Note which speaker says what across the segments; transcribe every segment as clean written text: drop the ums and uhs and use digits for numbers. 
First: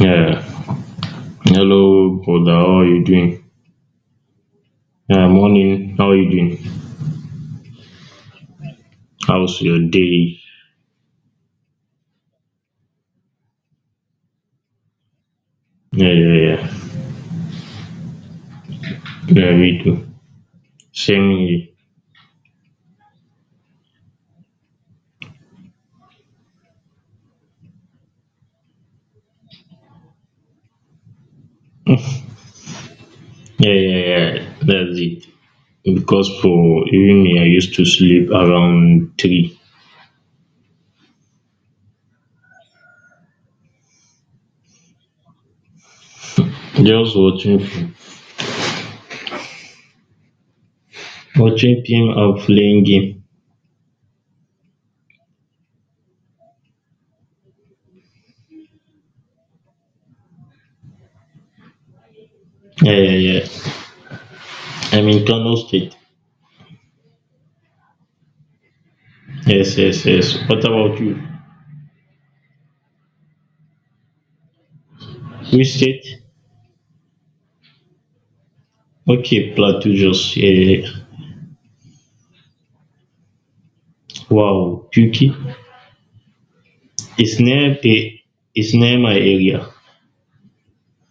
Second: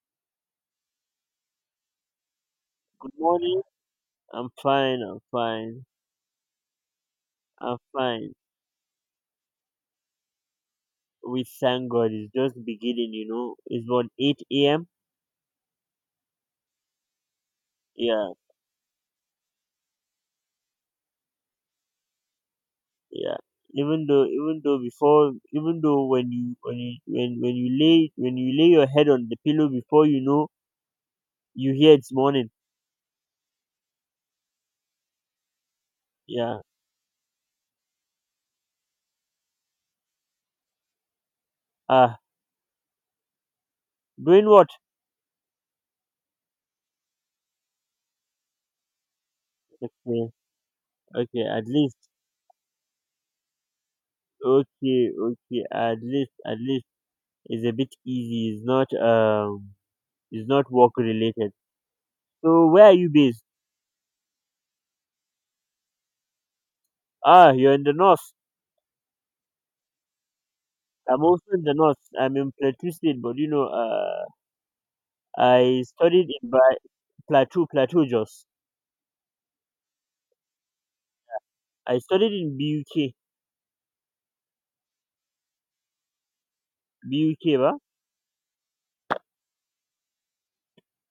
Speaker 1: Yeah. Hello, brother. How are you
Speaker 2: Good
Speaker 1: doing?
Speaker 2: morning. I'm fine. I'm
Speaker 1: Yeah,
Speaker 2: fine.
Speaker 1: morning. How are you doing?
Speaker 2: I'm fine.
Speaker 1: How's your day?
Speaker 2: We thank God. It's just beginning. It's about 8 a.m.
Speaker 1: Yeah, yeah, yeah.
Speaker 2: Yeah,
Speaker 1: Yeah, me too. Same here.
Speaker 2: yeah. Even though when you lay your head on the pillow, before you know, you hear it's morning.
Speaker 1: Yeah, yeah, yeah. That's it. Because
Speaker 2: Yeah.
Speaker 1: for even me, I used to sleep around three.
Speaker 2: Ah, doing what?
Speaker 1: Just
Speaker 2: Okay, okay. At
Speaker 1: watching
Speaker 2: least,
Speaker 1: film and playing game.
Speaker 2: okay, okay. At least it's a bit easy. It's not work related. So where are
Speaker 1: Yeah,
Speaker 2: you
Speaker 1: yeah,
Speaker 2: based?
Speaker 1: yeah. I'm in Kano State.
Speaker 2: Ah, you're in the north.
Speaker 1: Yes, yes, yes. What about you?
Speaker 2: I'm also in the north. I'm in Plateau State, but
Speaker 1: Which
Speaker 2: I
Speaker 1: state?
Speaker 2: studied in ba- Plateau Jos.
Speaker 1: Okay, Plateau just. Yeah, yeah, yeah.
Speaker 2: I studied in BUK,
Speaker 1: Wow, Puky. It's
Speaker 2: BUK ba.
Speaker 1: near my area.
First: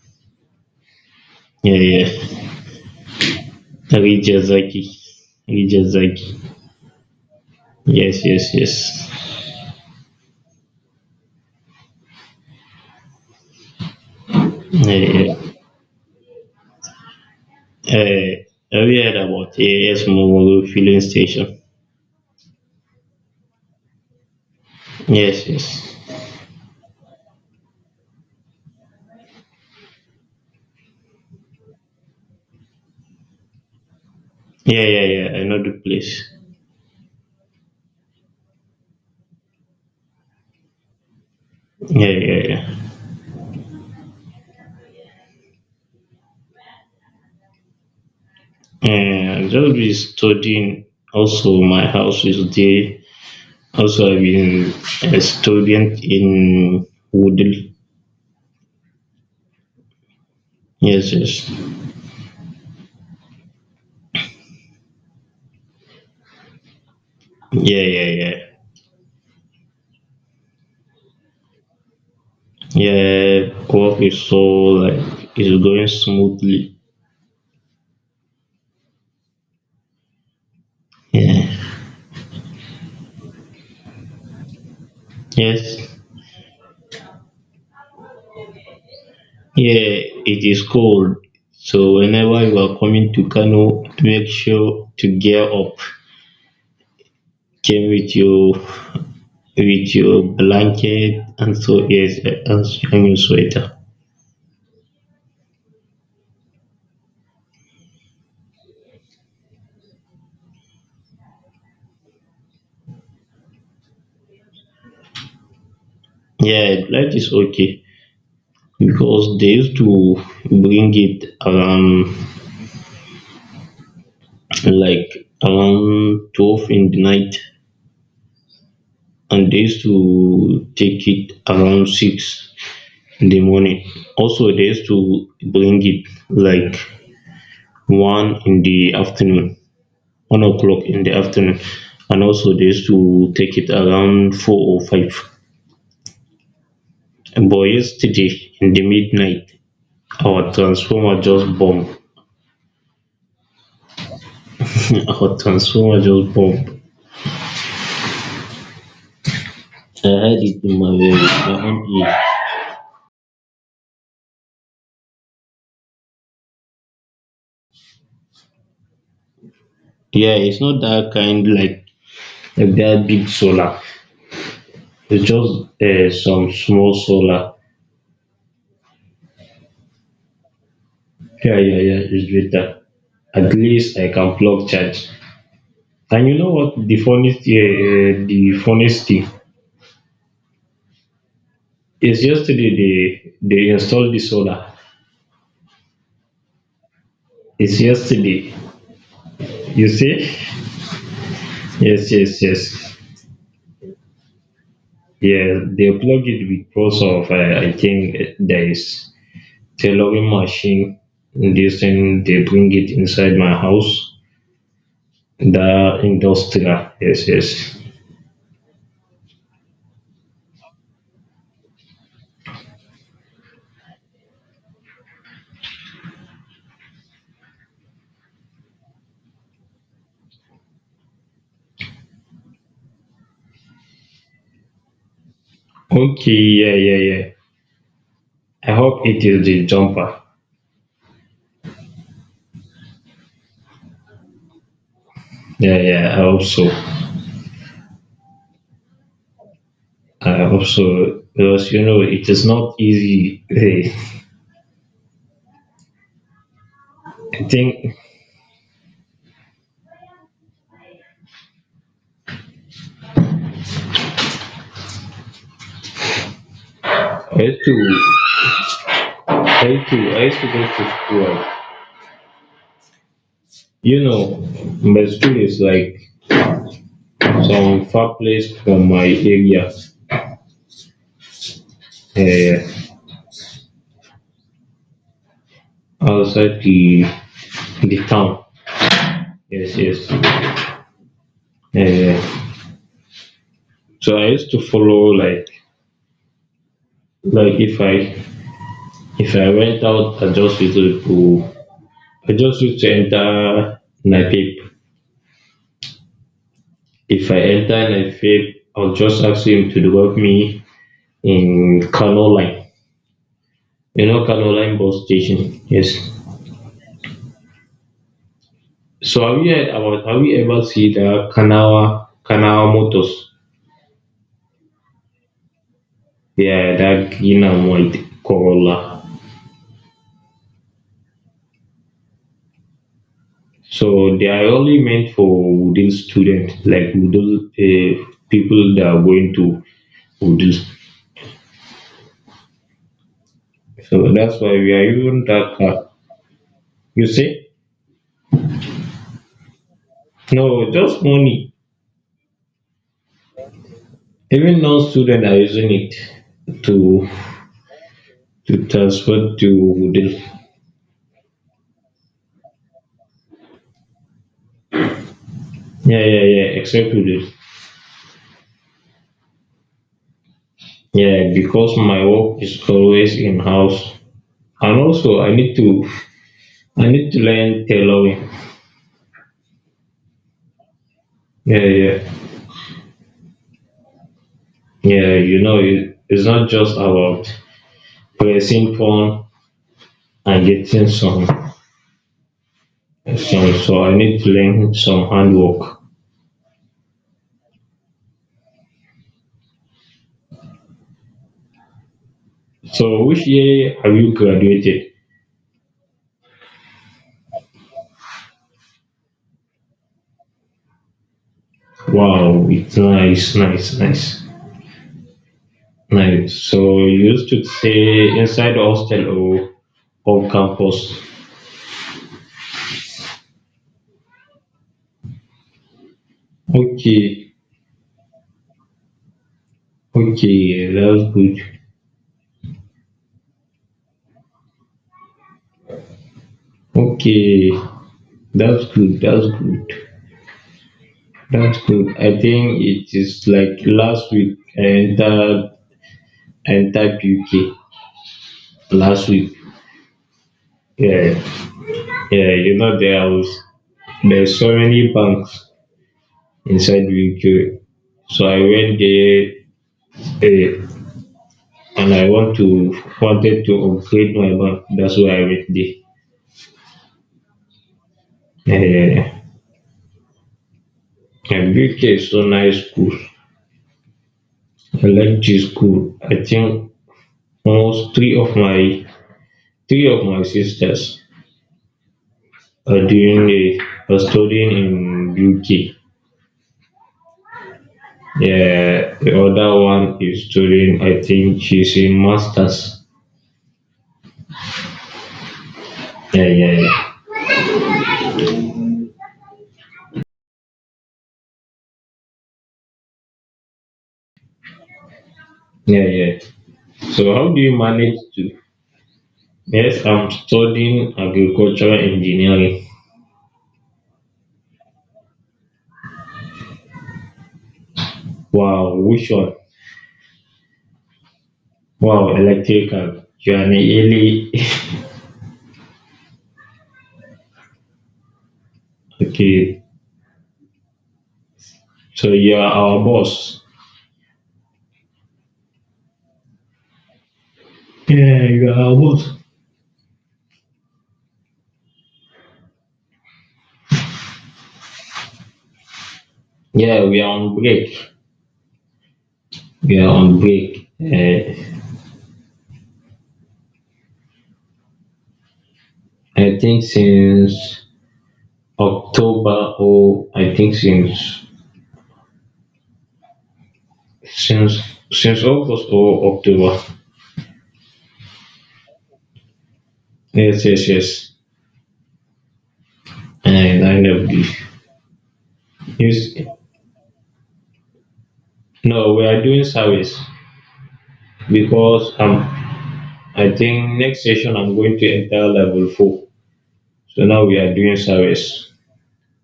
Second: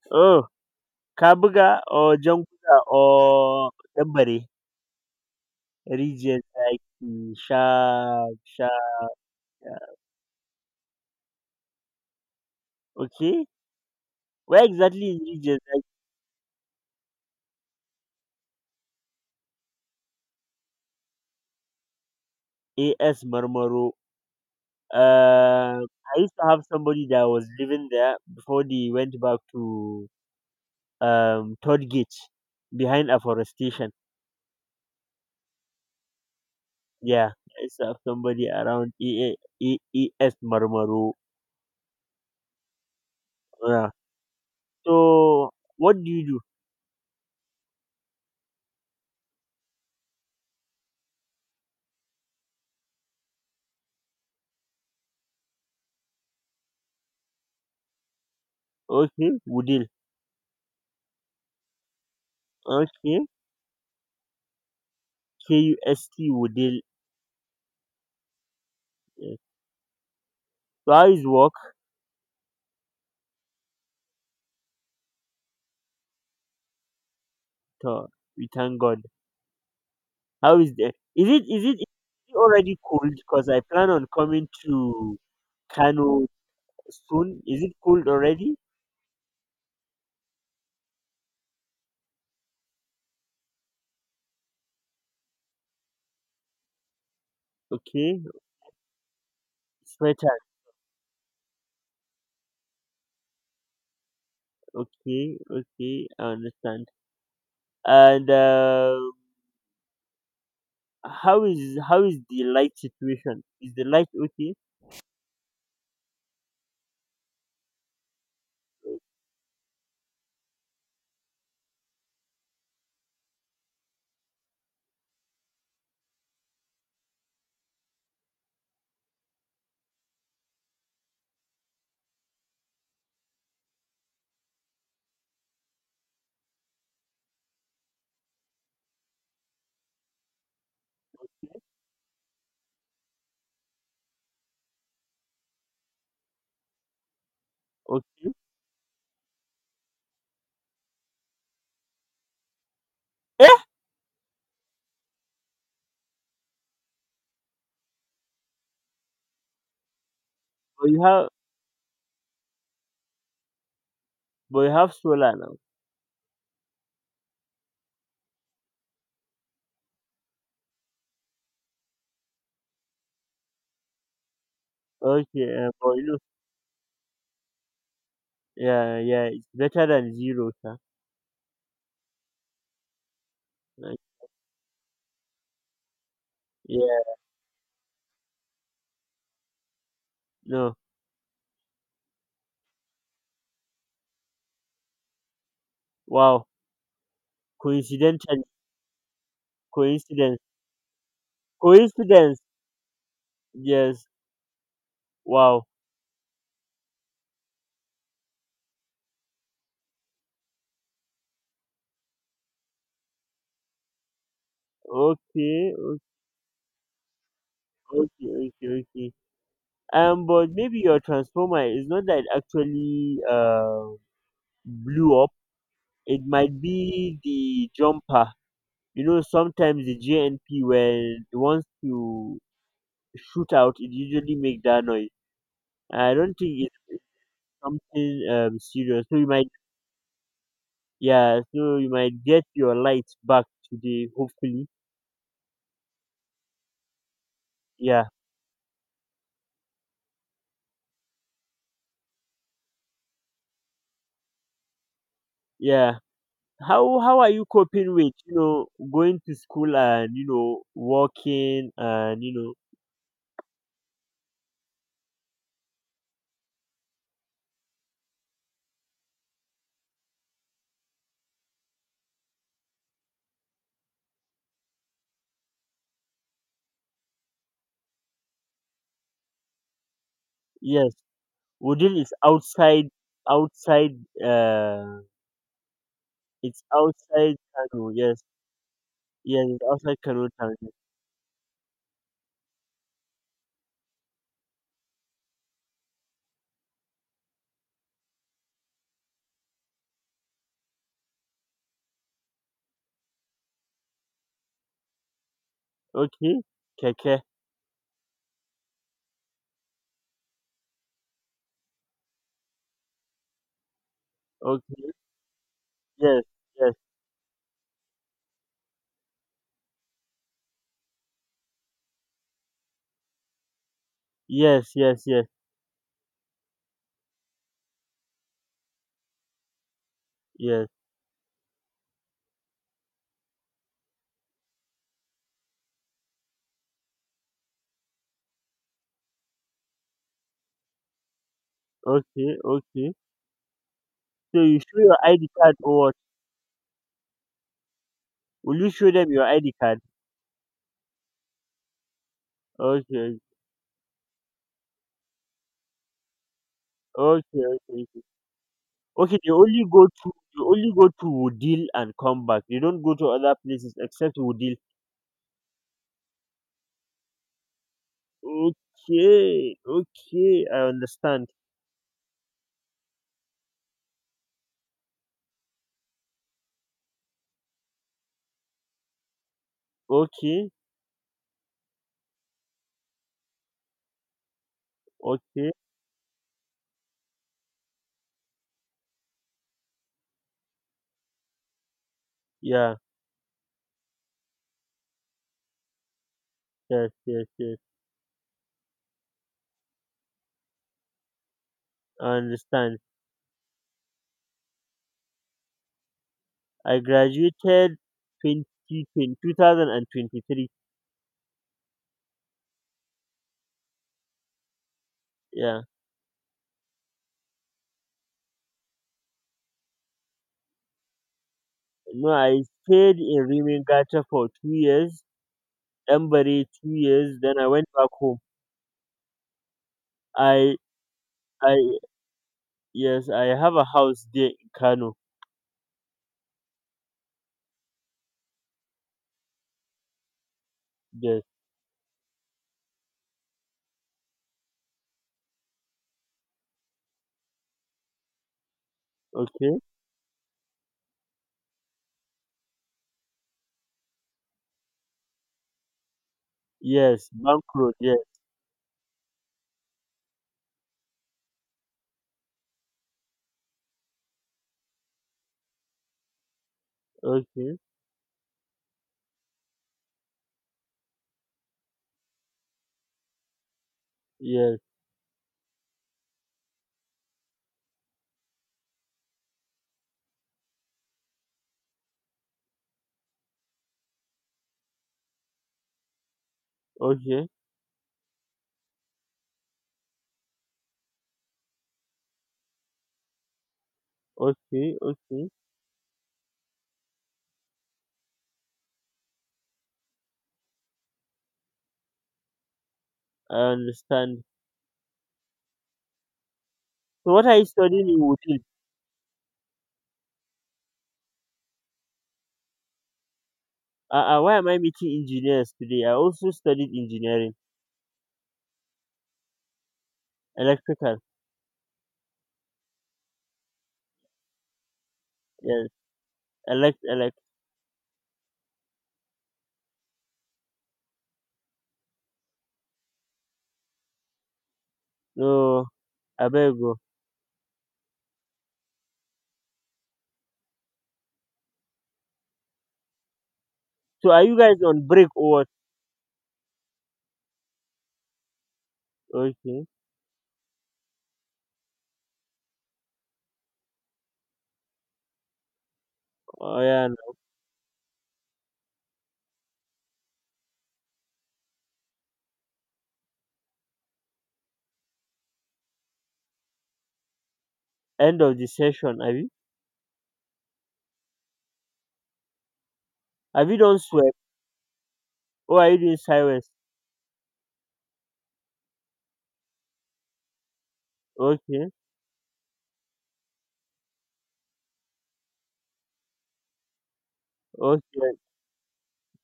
Speaker 2: Oh,
Speaker 1: Yeah,
Speaker 2: Kabuga or
Speaker 1: yeah.
Speaker 2: Jankuda or Dambare
Speaker 1: Rijazaki, Rijazaki.
Speaker 2: region like Sha
Speaker 1: Yes, yes,
Speaker 2: Sha.
Speaker 1: yes.
Speaker 2: Yeah. Okay, where
Speaker 1: Yeah,
Speaker 2: exactly in
Speaker 1: yeah.
Speaker 2: region
Speaker 1: Uh, have you heard about AAS Momoro filling station?
Speaker 2: like AS Marmaro?
Speaker 1: Yes, yes.
Speaker 2: I used to have somebody that was living there before they went back to Third Gate behind afforestation.
Speaker 1: Yeah, yeah, yeah. I know the place.
Speaker 2: Yeah, I saw somebody around EEES Marmaro.
Speaker 1: Yeah, yeah, yeah.
Speaker 2: Yeah. So what do you do?
Speaker 1: And just be studying. Also, my house is there. Also, I've been a student in Woodle.
Speaker 2: Okay, Woodil.
Speaker 1: Yes, yes.
Speaker 2: Okay, KUST Woodil.
Speaker 1: Yeah, yeah, yeah.
Speaker 2: Yeah. So how is work?
Speaker 1: Yeah, work is so like it's going smoothly.
Speaker 2: So, we thank God. How is the? Is it
Speaker 1: Yeah.
Speaker 2: is it is it already cold? Because I plan on coming to
Speaker 1: Yes.
Speaker 2: Kano soon. Is it cold already?
Speaker 1: Yeah, it is cold. So whenever you are coming to Kano, make sure to gear up. Came
Speaker 2: Okay,
Speaker 1: with your
Speaker 2: sweater.
Speaker 1: blanket and so yes and your sweater.
Speaker 2: Okay, okay, I understand. And. How is the light situation? Is the light okay?
Speaker 1: Yeah, light is okay because they used to bring it around like around 12 in the night, and they used to take it around six in the morning. Also, they used to bring it like one in the afternoon, 1 o'clock in the afternoon, and also they used to take it around four or five. But
Speaker 2: Okay.
Speaker 1: yesterday in the midnight, our transformer just bombed.
Speaker 2: Eh?
Speaker 1: Our transformer just bombed. I heard it in
Speaker 2: But
Speaker 1: my
Speaker 2: you have
Speaker 1: my own ear.
Speaker 2: but you have solar now.
Speaker 1: Yeah, it's not that kind like that big solar. It's
Speaker 2: Okay.
Speaker 1: just
Speaker 2: But
Speaker 1: some small solar.
Speaker 2: yeah, yeah, it's better than zero, sir.
Speaker 1: Yeah, yeah, yeah, it's better. At
Speaker 2: Like,
Speaker 1: least I can plug charge. And you know what?
Speaker 2: yeah.
Speaker 1: The funniest thing
Speaker 2: No.
Speaker 1: is yesterday they installed the solar.
Speaker 2: Wow.
Speaker 1: It's
Speaker 2: Coincidentally,
Speaker 1: yesterday. You see?
Speaker 2: coincidence,
Speaker 1: Yes,
Speaker 2: coincidence.
Speaker 1: yes, yes.
Speaker 2: Yes.
Speaker 1: Yeah,
Speaker 2: Wow.
Speaker 1: they plug it because of I think there is tailoring machine. This thing they bring it inside my house.
Speaker 2: Okay.
Speaker 1: The
Speaker 2: Okay.
Speaker 1: industrial. Yes, yes.
Speaker 2: Okay. Okay. Okay. But maybe your transformer is not that it actually blew up. It might be the jumper. You know, sometimes the JNP when it wants to shoot out, it usually make that noise. I
Speaker 1: Okay,
Speaker 2: don't think
Speaker 1: yeah,
Speaker 2: it's
Speaker 1: yeah, yeah.
Speaker 2: something
Speaker 1: I
Speaker 2: serious.
Speaker 1: hope it is the jumper.
Speaker 2: Yeah. So you might get your light back today, hopefully.
Speaker 1: Yeah, yeah, I hope so.
Speaker 2: Yeah,
Speaker 1: I hope so because you know it is not easy. Hey,
Speaker 2: yeah. How are
Speaker 1: I
Speaker 2: you coping
Speaker 1: think
Speaker 2: with, going to school, and working, and you know
Speaker 1: I used to, I used to go to school. You know, my school is like some far place from my area,
Speaker 2: yes, Wooden is outside
Speaker 1: uh,
Speaker 2: outside Uh it's
Speaker 1: outside the
Speaker 2: outside Kano.
Speaker 1: the
Speaker 2: Yes,
Speaker 1: town.
Speaker 2: yes, it's
Speaker 1: Yes,
Speaker 2: outside Kano
Speaker 1: yes.
Speaker 2: town.
Speaker 1: Uh, so I used to follow like like if I if I went out, I just used to enter Napep.
Speaker 2: Okay. Keke.
Speaker 1: If I enter and I fail, I'll just ask him to drop me in Kano Line. You know Kano Line
Speaker 2: Okay.
Speaker 1: bus station. Yes.
Speaker 2: Yes, yes.
Speaker 1: So have you heard about have you ever seen the Kanawa Motors?
Speaker 2: Yes, yes, yes,
Speaker 1: Yeah, that green and white Corolla.
Speaker 2: yes.
Speaker 1: So they are only meant for Wudil students, like Wudil people that are going to Wudil.
Speaker 2: Okay, okay.
Speaker 1: So
Speaker 2: So
Speaker 1: that's why
Speaker 2: you
Speaker 1: we
Speaker 2: show
Speaker 1: are
Speaker 2: your
Speaker 1: using
Speaker 2: ID card
Speaker 1: that
Speaker 2: or
Speaker 1: car.
Speaker 2: what?
Speaker 1: You see?
Speaker 2: Will you show them your ID card?
Speaker 1: No, just money.
Speaker 2: Okay,
Speaker 1: Even non students are using it to
Speaker 2: okay, okay. Okay, Okay, they
Speaker 1: transfer to
Speaker 2: only go to
Speaker 1: Wudil.
Speaker 2: they only go to Woodil and come back. They don't go to other places except Woodil.
Speaker 1: Yeah, yeah, yeah, except Wudil.
Speaker 2: Okay, okay, I understand.
Speaker 1: Yeah, because my work is always in house. And also I need to learn tailoring.
Speaker 2: Okay,
Speaker 1: Yeah, yeah. Yeah, you
Speaker 2: okay.
Speaker 1: know it's not just about pressing phone and getting some
Speaker 2: Yeah,
Speaker 1: so I need to learn some handwork.
Speaker 2: yes, yes, yes. I understand.
Speaker 1: So which year have you graduated?
Speaker 2: I graduated 2020, 2023.
Speaker 1: Wow, it's nice, nice, nice.
Speaker 2: Yeah.
Speaker 1: Nice. So you used to stay inside the hostel or on campus?
Speaker 2: No, I stayed in Rimingata for 2 years, Embare 2 years,
Speaker 1: Okay,
Speaker 2: then I went back home. I
Speaker 1: okay, that's good.
Speaker 2: I Yes, I have a house there in Kano.
Speaker 1: Okay, that's good, that's good,
Speaker 2: Yes.
Speaker 1: that's good. I think it is like last week I entered UK last week.
Speaker 2: Okay.
Speaker 1: Yeah, yeah, you know there's so many banks inside
Speaker 2: Yes.
Speaker 1: UK.
Speaker 2: Bank Road, yes.
Speaker 1: So I went there, eh, and I want to wanted to upgrade my bank. That's why I went there.
Speaker 2: Okay.
Speaker 1: Eh, and UK is so nice school.
Speaker 2: Yes.
Speaker 1: I like this school. I think almost three of my sisters are doing a are studying in UK.
Speaker 2: Okay.
Speaker 1: Yeah, the other one is studying. I think she's in masters.
Speaker 2: Okay. Okay.
Speaker 1: Yeah, yeah, yeah,
Speaker 2: I understand.
Speaker 1: yeah, yeah.
Speaker 2: So
Speaker 1: So
Speaker 2: what
Speaker 1: how
Speaker 2: are
Speaker 1: do
Speaker 2: you
Speaker 1: you
Speaker 2: studying
Speaker 1: manage
Speaker 2: in
Speaker 1: to?
Speaker 2: Wudil?
Speaker 1: Yes, I'm studying agricultural engineering.
Speaker 2: Why am I meeting engineers today? I also studied engineering.
Speaker 1: Wow, which one?
Speaker 2: Electrical.
Speaker 1: Wow, electrical. You are really
Speaker 2: Yes. Elect elect.
Speaker 1: okay. So you are our boss.
Speaker 2: No, I better go.
Speaker 1: Yeah, you are our boss.
Speaker 2: So are you guys on break or what?
Speaker 1: Yeah, we are on break.
Speaker 2: Okay.
Speaker 1: Yeah, on break. I
Speaker 2: Oh
Speaker 1: think
Speaker 2: yeah,
Speaker 1: since October or I think since since since August or October.
Speaker 2: end of the session. Have you?
Speaker 1: Yes, yes, yes.
Speaker 2: Have you
Speaker 1: And
Speaker 2: done
Speaker 1: I never
Speaker 2: sweep?
Speaker 1: did.
Speaker 2: Or are you doing
Speaker 1: Yes.
Speaker 2: sideways?
Speaker 1: No, we are doing service
Speaker 2: Okay,
Speaker 1: because I think next session I'm going to enter level four. So now we are doing
Speaker 2: okay,
Speaker 1: service.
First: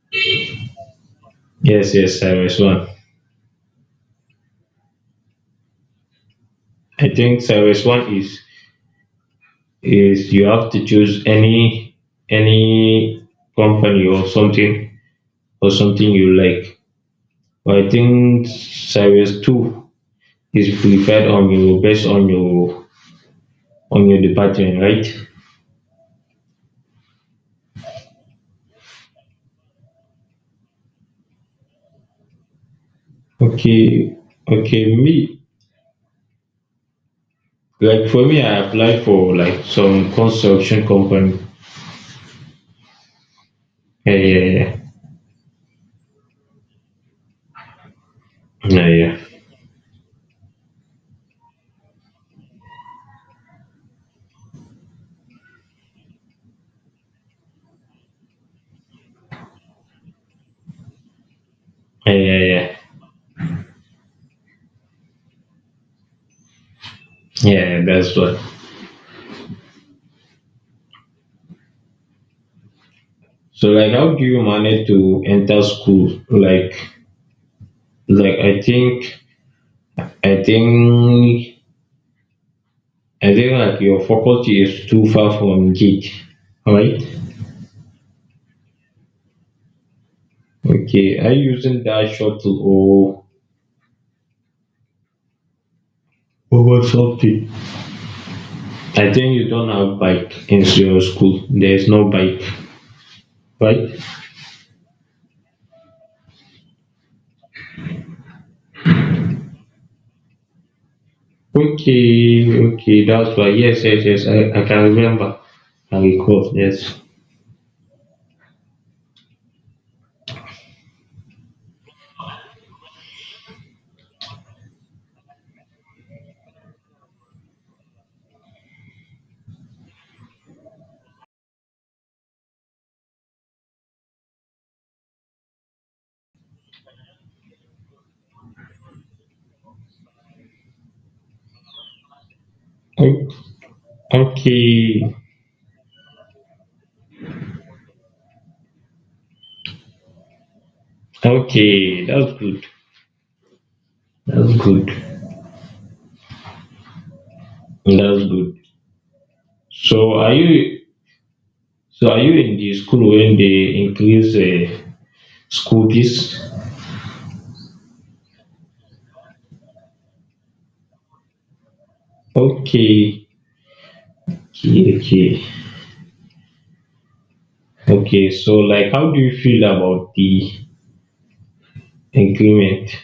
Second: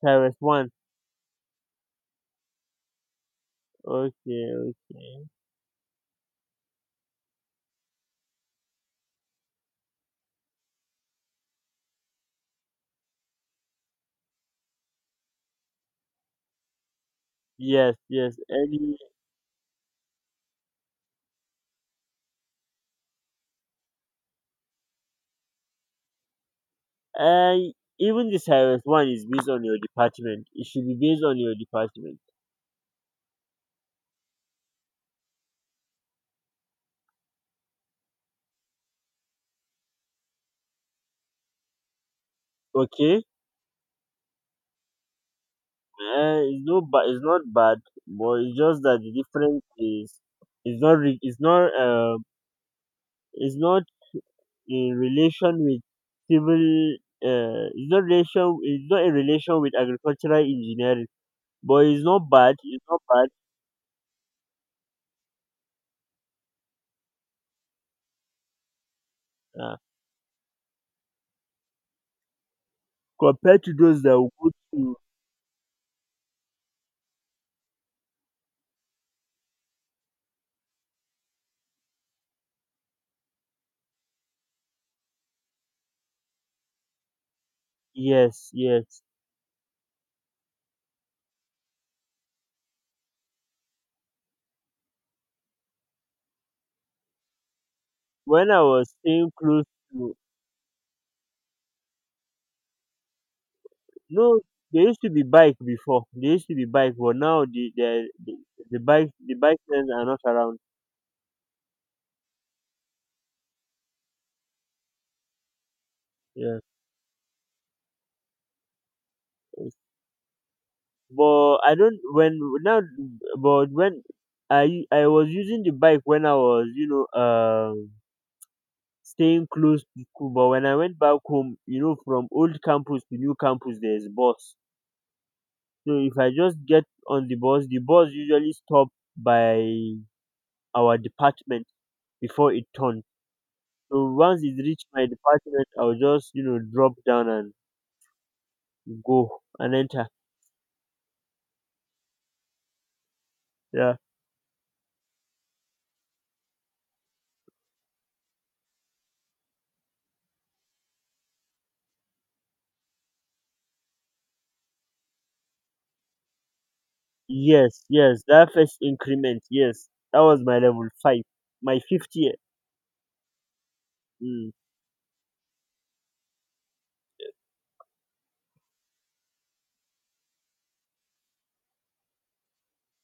Speaker 2: sideways one.
Speaker 1: Yes, yes, service one.
Speaker 2: Okay, okay.
Speaker 1: I think service one is you have to choose any any company or something you like. I
Speaker 2: Yes, yes.
Speaker 1: think service two is prepared on your on your department, right?
Speaker 2: Uh, even the sideways one is based on your department. It should be based on your department.
Speaker 1: Okay, okay. Me, like for me, I applied for like some construction company.
Speaker 2: Okay,
Speaker 1: Yeah, yeah, yeah,
Speaker 2: uh, it's no, it's not bad, but it's just
Speaker 1: yeah,
Speaker 2: that the
Speaker 1: yeah,
Speaker 2: difference is, it's not, re- it's not, um, it's not in relation with civil. It's not relation. It's not in relation with agricultural engineering. But it's
Speaker 1: yeah,
Speaker 2: not bad.
Speaker 1: yeah,
Speaker 2: It's not bad,
Speaker 1: yeah, yeah, that's what.
Speaker 2: uh, compared
Speaker 1: So
Speaker 2: to
Speaker 1: like,
Speaker 2: those
Speaker 1: how
Speaker 2: that
Speaker 1: do
Speaker 2: will
Speaker 1: you
Speaker 2: go
Speaker 1: manage
Speaker 2: to.
Speaker 1: to enter school? Like I think, I think, I think like your faculty is too far from gate, right?
Speaker 2: Yes, yes.
Speaker 1: Okay, are you using that shuttle or over something?
Speaker 2: When I was
Speaker 1: I
Speaker 2: staying
Speaker 1: think you
Speaker 2: close
Speaker 1: don't have
Speaker 2: to
Speaker 1: bike in your school. There's no bike, right?
Speaker 2: No, there used to be bike before. There used to be bike, but now the bike lanes are not around.
Speaker 1: Okay, okay, that's why. Yes, yes, yes. I can remember. I recall.
Speaker 2: Yeah,
Speaker 1: Yes.
Speaker 2: but I don't when now. But when I was using the bike when I was staying close to school, but when I went back home, from old campus to new campus, there's bus. So if I just get on the bus usually stop by our department before it turns.
Speaker 1: O-
Speaker 2: So once it reach
Speaker 1: Okay,
Speaker 2: my department, I'll just drop down and go and enter.
Speaker 1: okay. That's good.
Speaker 2: Yeah.
Speaker 1: That's good. That's good. So are you? So are you in the school when they increase school fees?
Speaker 2: Yes, yes, that first increment, yes, that was my level 5, my fifth year.
Speaker 1: Okay,
Speaker 2: Mm.
Speaker 1: okay, okay. Okay, so like how do you feel about the increment?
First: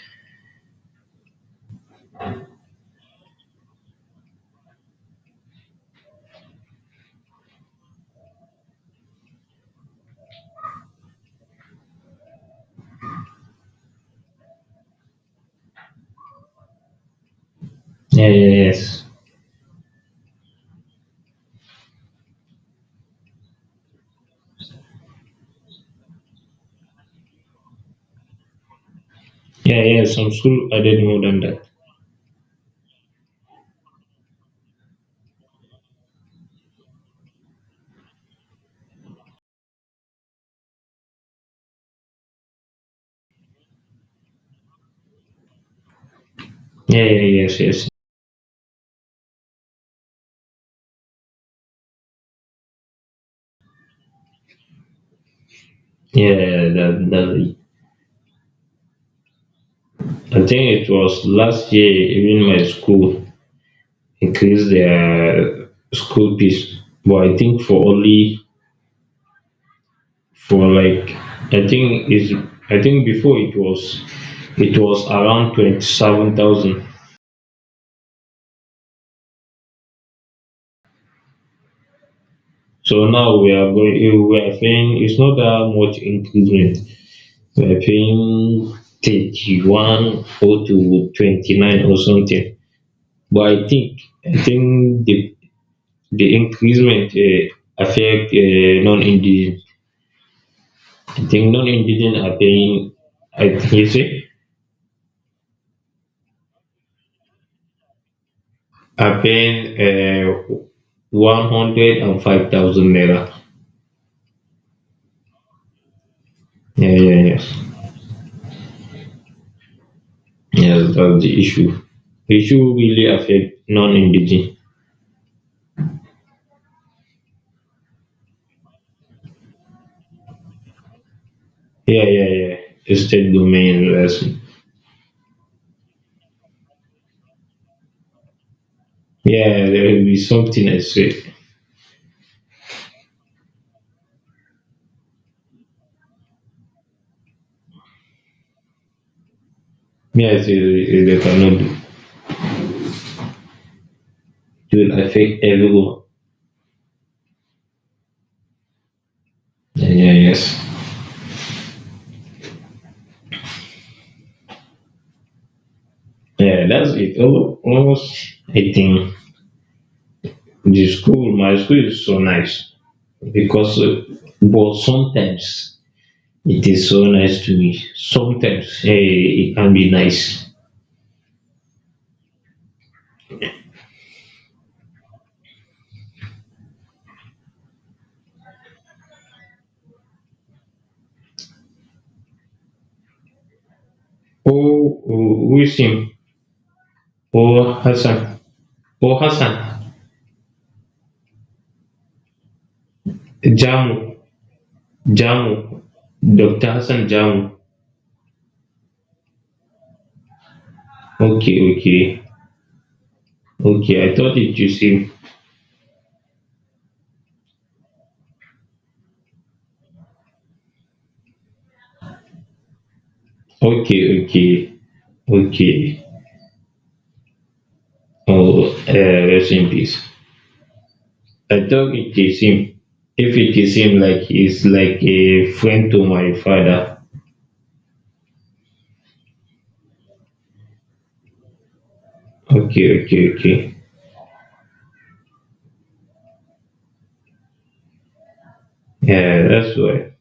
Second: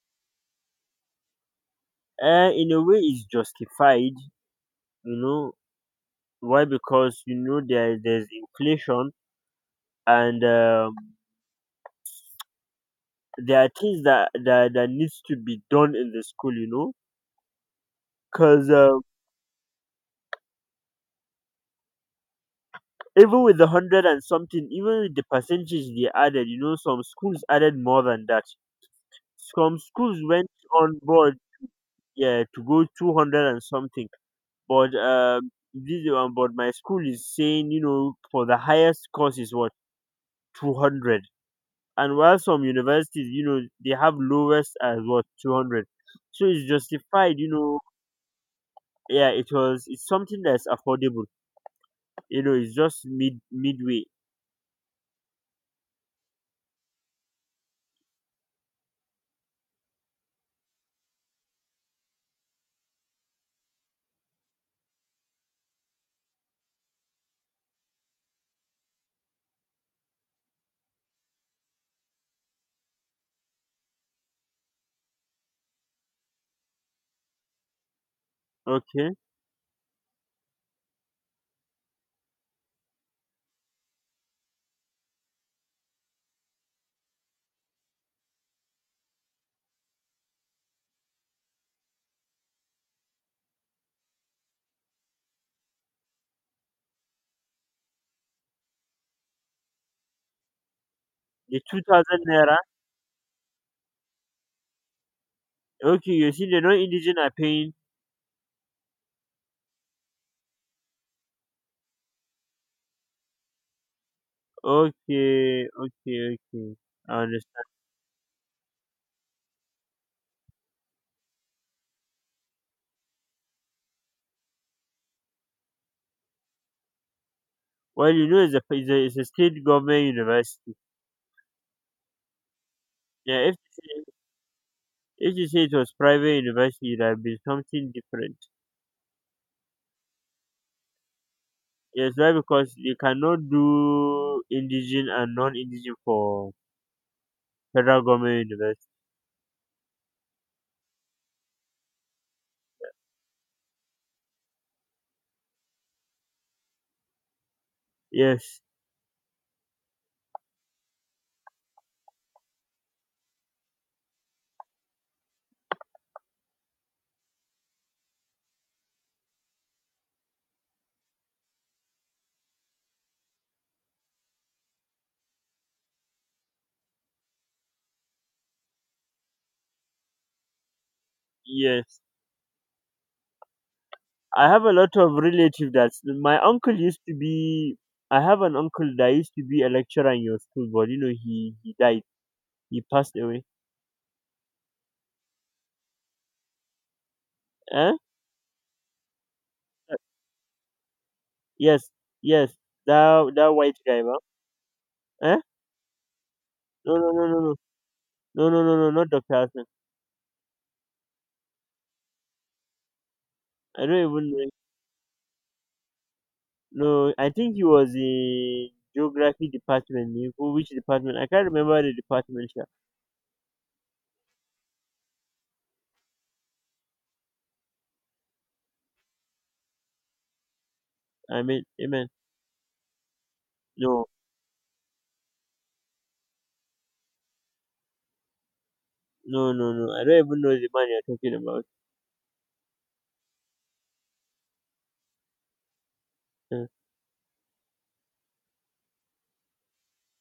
Speaker 2: In a way, it's justified, you know. Why? Because there's inflation and there are things that needs to be done in the school.
Speaker 1: Yeah, yeah,
Speaker 2: Cause
Speaker 1: yes.
Speaker 2: even with the hundred and something, even with the percentage they added, some schools added more than that. Some
Speaker 1: Yeah, yeah,
Speaker 2: schools
Speaker 1: some
Speaker 2: went
Speaker 1: school
Speaker 2: on
Speaker 1: added more
Speaker 2: board,
Speaker 1: than that.
Speaker 2: yeah, to go 200 and something. But this one, but my school is saying, for the highest course is what 200, and while some universities, they have lowest as what 200. So it's
Speaker 1: Yeah,
Speaker 2: justified,
Speaker 1: yeah,
Speaker 2: you
Speaker 1: yes,
Speaker 2: know.
Speaker 1: yes.
Speaker 2: Yeah, it was. It's something that's affordable. It's just midway.
Speaker 1: Yeah, that, that, I think it was last year, even my school increased their school fees. But I think for only for like I think is I think before it was around 27,000.
Speaker 2: Okay,
Speaker 1: So now we are paying it's not that much increment. I think 31 or to 29 or something. But I think the increasement affect non-indigenous. I think
Speaker 2: the 2,000
Speaker 1: non-indigenous are
Speaker 2: naira
Speaker 1: paying. I think you say
Speaker 2: Okay, you see the non-indigent are paying.
Speaker 1: are paying 105,000 naira.
Speaker 2: Okay, okay, okay.
Speaker 1: Yeah,
Speaker 2: I
Speaker 1: yeah, yeah.
Speaker 2: understand.
Speaker 1: Yeah, that's the issue. The issue really affect non-indigenous.
Speaker 2: Well, it's a state government university.
Speaker 1: Yeah, yeah, yeah. The state
Speaker 2: Yeah, if
Speaker 1: domain investment.
Speaker 2: if you say it was private university, it would have been something different.
Speaker 1: Yeah, there will be something I say.
Speaker 2: Yes, why? Because you cannot do indigent and non-indigent for federal government university.
Speaker 1: Me, I say Rebecca, no, do. It will affect everyone.
Speaker 2: Yes,
Speaker 1: Yeah, yeah, yes. Yeah, that's it. Almost, I think the school, my school is so nice because, but sometimes it is so nice to me. Sometimes eh, it can be nice.
Speaker 2: yes. I have a lot of relatives that my uncle used to be. I have an uncle that used to be a lecturer in your school, but he died. He passed away.
Speaker 1: Oh, oh Wisim, oh
Speaker 2: Eh?
Speaker 1: Hassan, oh Hassan,
Speaker 2: Yes, yes, that white guy, ba?
Speaker 1: Jamu,
Speaker 2: Eh?
Speaker 1: Jamu, Dr.
Speaker 2: No,
Speaker 1: Hassan
Speaker 2: no, no, no,
Speaker 1: Jamu.
Speaker 2: no, no, no, no, no, not Doctor Hassan.
Speaker 1: Okay, okay,
Speaker 2: I don't
Speaker 1: okay. I
Speaker 2: even
Speaker 1: thought
Speaker 2: know him.
Speaker 1: it was him.
Speaker 2: No, I think he was in geography department. You go, which department? I can't remember the department sha.
Speaker 1: Okay, okay, okay. Oh, rest in peace.
Speaker 2: I
Speaker 1: I
Speaker 2: mean,
Speaker 1: thought
Speaker 2: amen.
Speaker 1: it is him. If it is him,
Speaker 2: No,
Speaker 1: like he's like a friend to my father.
Speaker 2: no, no, no. I don't even know the man you're talking about.
Speaker 1: Okay, okay, okay. Yeah, that's why.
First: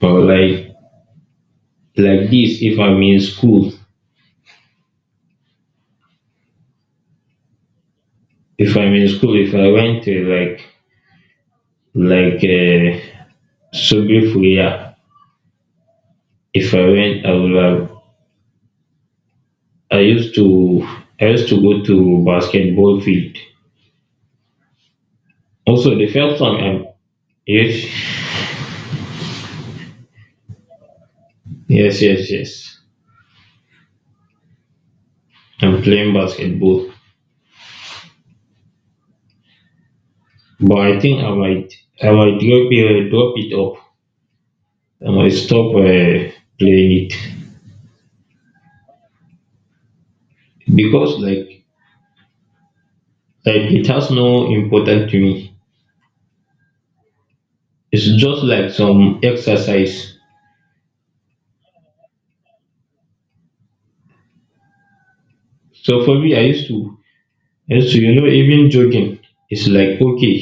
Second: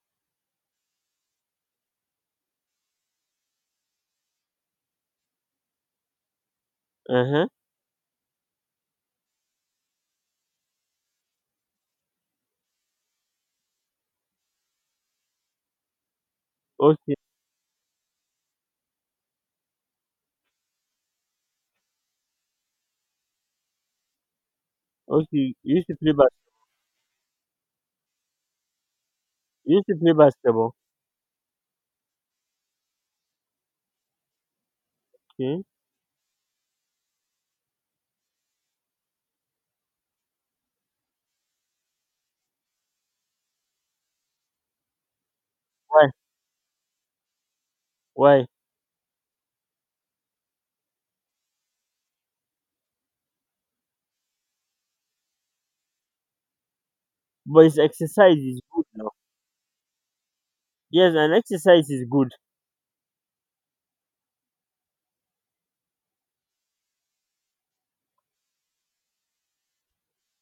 Speaker 1: But like this,
Speaker 2: Uh huh.
Speaker 1: if I'm in school, if I went to like like uh, Sobifulia, if I
Speaker 2: Okay,
Speaker 1: went, I would have. I used to I used to go to basketball field.
Speaker 2: okay.
Speaker 1: Also, the first time I'm yes
Speaker 2: You used to play basketball.
Speaker 1: yes yes yes.
Speaker 2: Okay.
Speaker 1: I'm playing basketball. But I think I might drop it off. I might stop
Speaker 2: Why?
Speaker 1: playing it
Speaker 2: Why?
Speaker 1: because like it has no importance to me.
Speaker 2: But his
Speaker 1: It's
Speaker 2: exercise
Speaker 1: just
Speaker 2: is
Speaker 1: like
Speaker 2: good now.
Speaker 1: some exercise.
Speaker 2: Yes, and exercise is good.
Speaker 1: So for me, I used to you know even jogging is like okay,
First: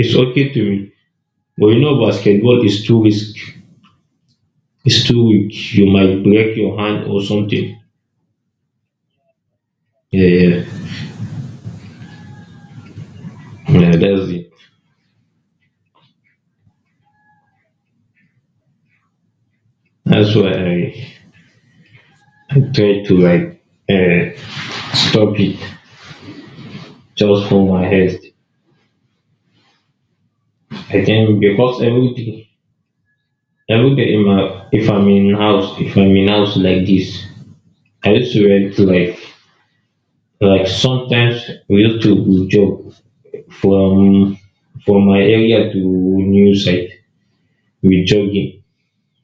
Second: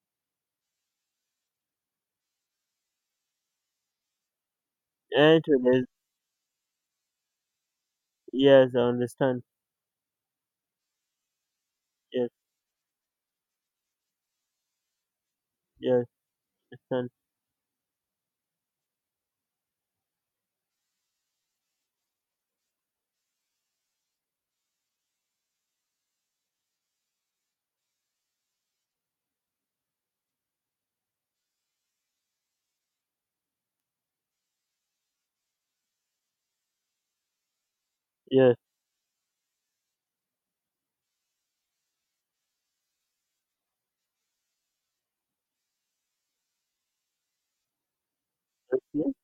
Speaker 1: it's okay to me. But you know basketball is too risk. It's too
Speaker 2: Eh, to
Speaker 1: weak.
Speaker 2: the-
Speaker 1: You might break your hand or something.
Speaker 2: Yes, I understand.
Speaker 1: Yeah, yeah,
Speaker 2: Yes,
Speaker 1: yeah. That's it.
Speaker 2: yes. understand.
Speaker 1: That's why I try to like stop it, just for my health. I think because every day in my, if I'm in house like this, I used to
Speaker 2: Yes,
Speaker 1: read like sometimes we used to jog from my area to new site. We jogging,
Speaker 2: yes.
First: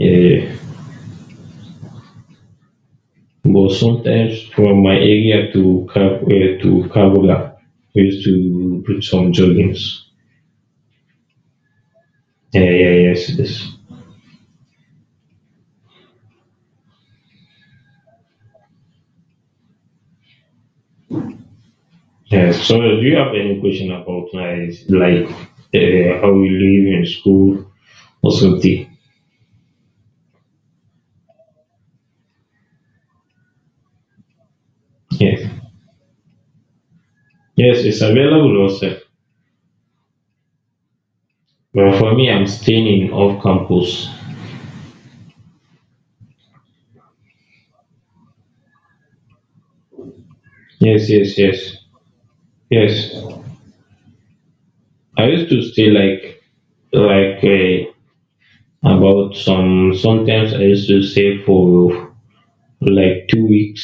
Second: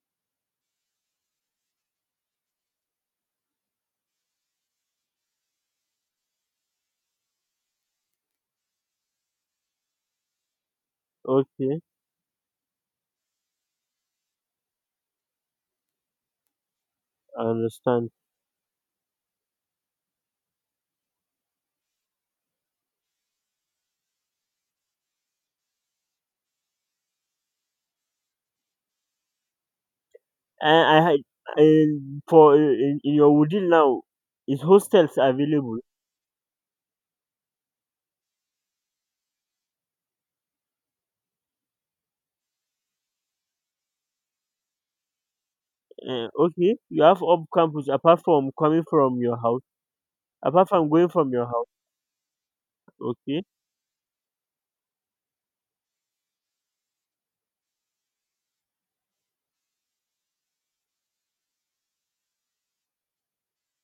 Speaker 1: uh, but sometimes from my area to Kabula, we used to do some joggings.
Speaker 2: Okay,
Speaker 1: Yeah, yeah, yes, yes.
Speaker 2: I understand.
Speaker 1: Yes. So, do you have any question about like how we live in school or something?
Speaker 2: And I had and for in your Wudil now, is hostels
Speaker 1: Yes.
Speaker 2: available?
Speaker 1: Yes, it's available also. But for me, I'm staying in off campus.
Speaker 2: Okay, you have up campus apart from coming from your house, apart from going
Speaker 1: Yes,
Speaker 2: from
Speaker 1: yes,
Speaker 2: your house.
Speaker 1: yes, yes.
Speaker 2: Okay,
Speaker 1: I used to stay like like uh, about some. Sometimes I used to stay for like 2 weeks,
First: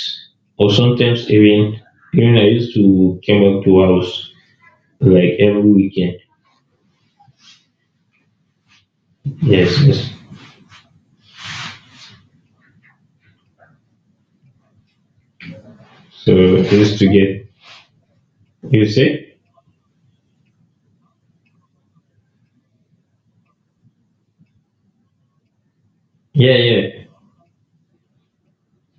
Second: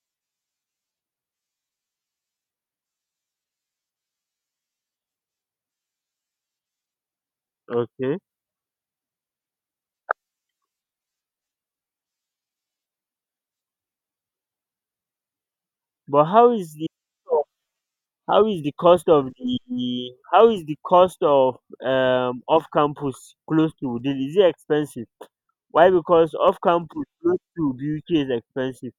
Speaker 1: or sometimes even I used to come back to house like every weekend.
Speaker 2: okay.
Speaker 1: Yes, yes.
Speaker 2: But
Speaker 1: So I used to get you say.
Speaker 2: how is the cost of off campus close to Wudil? Is it expensive? Why? Because
Speaker 1: Yeah,
Speaker 2: off
Speaker 1: yeah.
Speaker 2: campus close to BUK is expensive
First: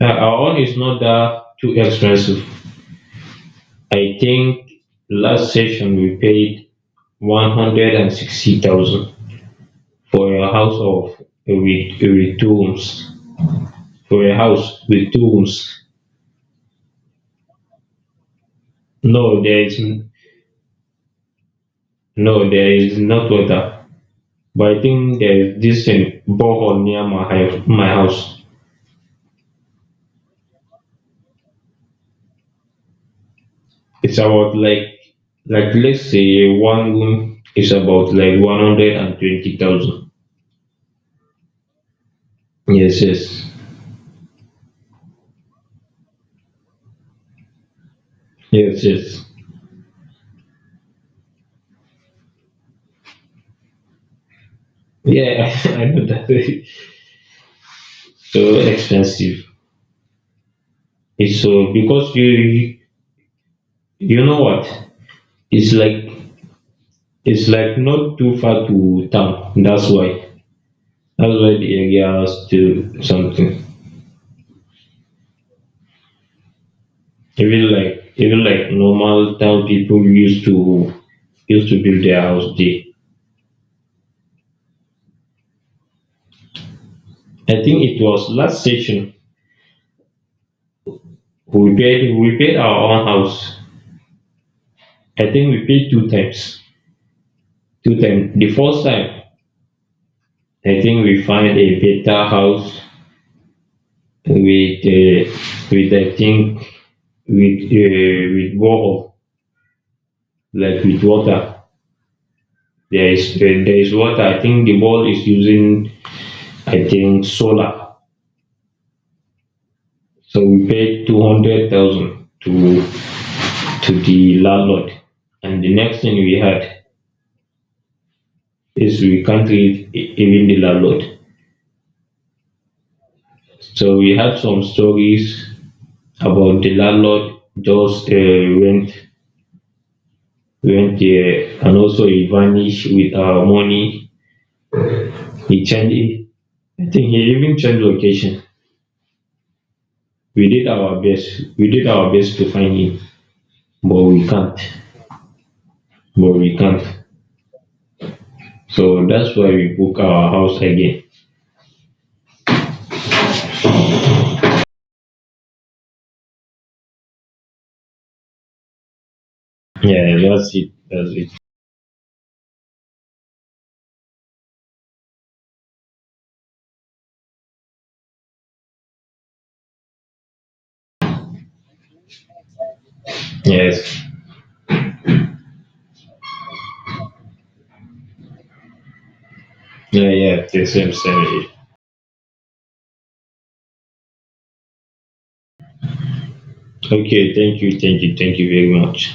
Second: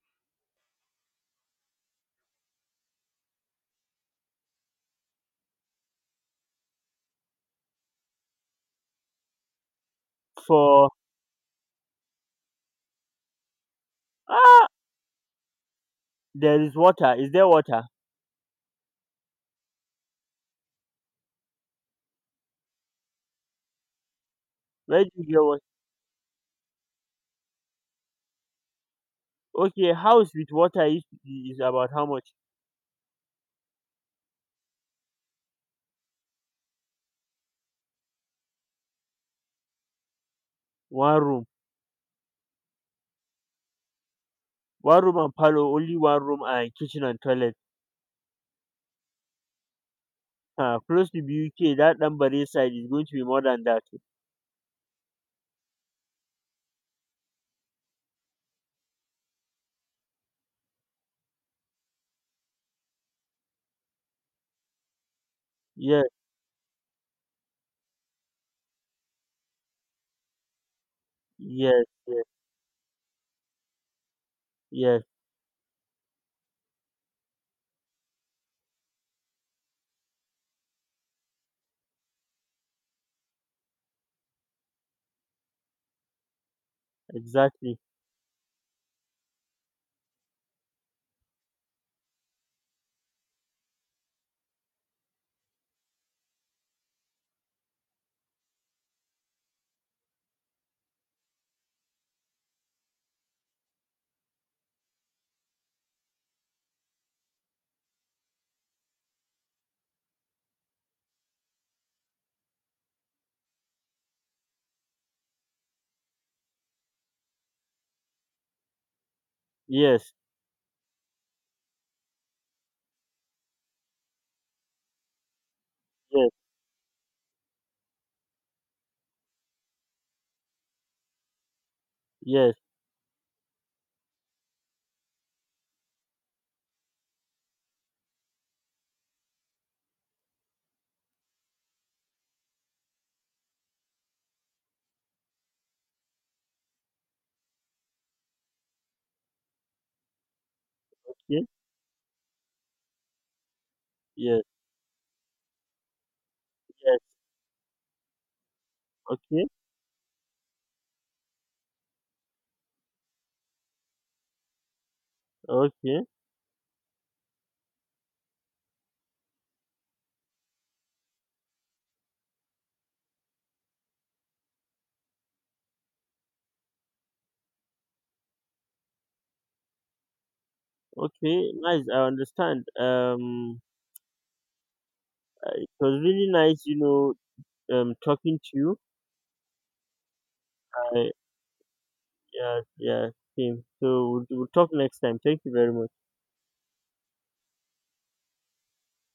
Speaker 1: Our own is not that too expensive. I think last session we paid 160,000 for a house
Speaker 2: for.
Speaker 1: of with two rooms. For a
Speaker 2: ah,
Speaker 1: house with two rooms.
Speaker 2: There is water. Is there water?
Speaker 1: No, there is no, there is not water. But I
Speaker 2: Where do
Speaker 1: think
Speaker 2: you
Speaker 1: there
Speaker 2: get water?
Speaker 1: is this thing borehole near my house. My house.
Speaker 2: Okay, house with water is about how much?
Speaker 1: It's about like let's say one room is about like 120,000.
Speaker 2: One room.
Speaker 1: Yes, yes,
Speaker 2: One room and parlor, only one room and kitchen and toilet.
Speaker 1: yes, yes.
Speaker 2: Close to BUK, that number side is going to be more than that.
Speaker 1: Yeah, I know that. So expensive. It's so because you know what? It's
Speaker 2: Yes,
Speaker 1: like not too far to town. That's why. That's why the
Speaker 2: yes,
Speaker 1: area
Speaker 2: yes,
Speaker 1: has still something.
Speaker 2: yes,
Speaker 1: Even like normal town people used to build their house there. I
Speaker 2: exactly.
Speaker 1: think it was last session we paid our own house. I think we paid two times. Two times. The first time I think we find a better house with uh, with I think with borehole like with water. There is water. I think the ball is using I think solar.
Speaker 2: Yes,
Speaker 1: So we paid 200,000 to the landlord, and the next thing
Speaker 2: yes,
Speaker 1: we had is we can't leave even the landlord.
Speaker 2: yes,
Speaker 1: So we had some stories about the landlord just went went there and also he vanished with our money. He changed it. I think he even changed location. We did our best.
Speaker 2: yes,
Speaker 1: We did our best to find him, but we
Speaker 2: yes,
Speaker 1: can't. But we can't.
Speaker 2: yes.
Speaker 1: So that's
Speaker 2: Okay,
Speaker 1: why we book our house again.
Speaker 2: okay,
Speaker 1: Yeah, that's it. That's it.
Speaker 2: okay. Nice, I understand. Um,
Speaker 1: Yes.
Speaker 2: it was really nice, talking to you.
Speaker 1: Yeah, yeah. The same,
Speaker 2: I
Speaker 1: same.
Speaker 2: Yeah, yeah, same. So we'll talk next time. Thank you very much.
Speaker 1: Okay. Thank you. Thank you. Thank you very much.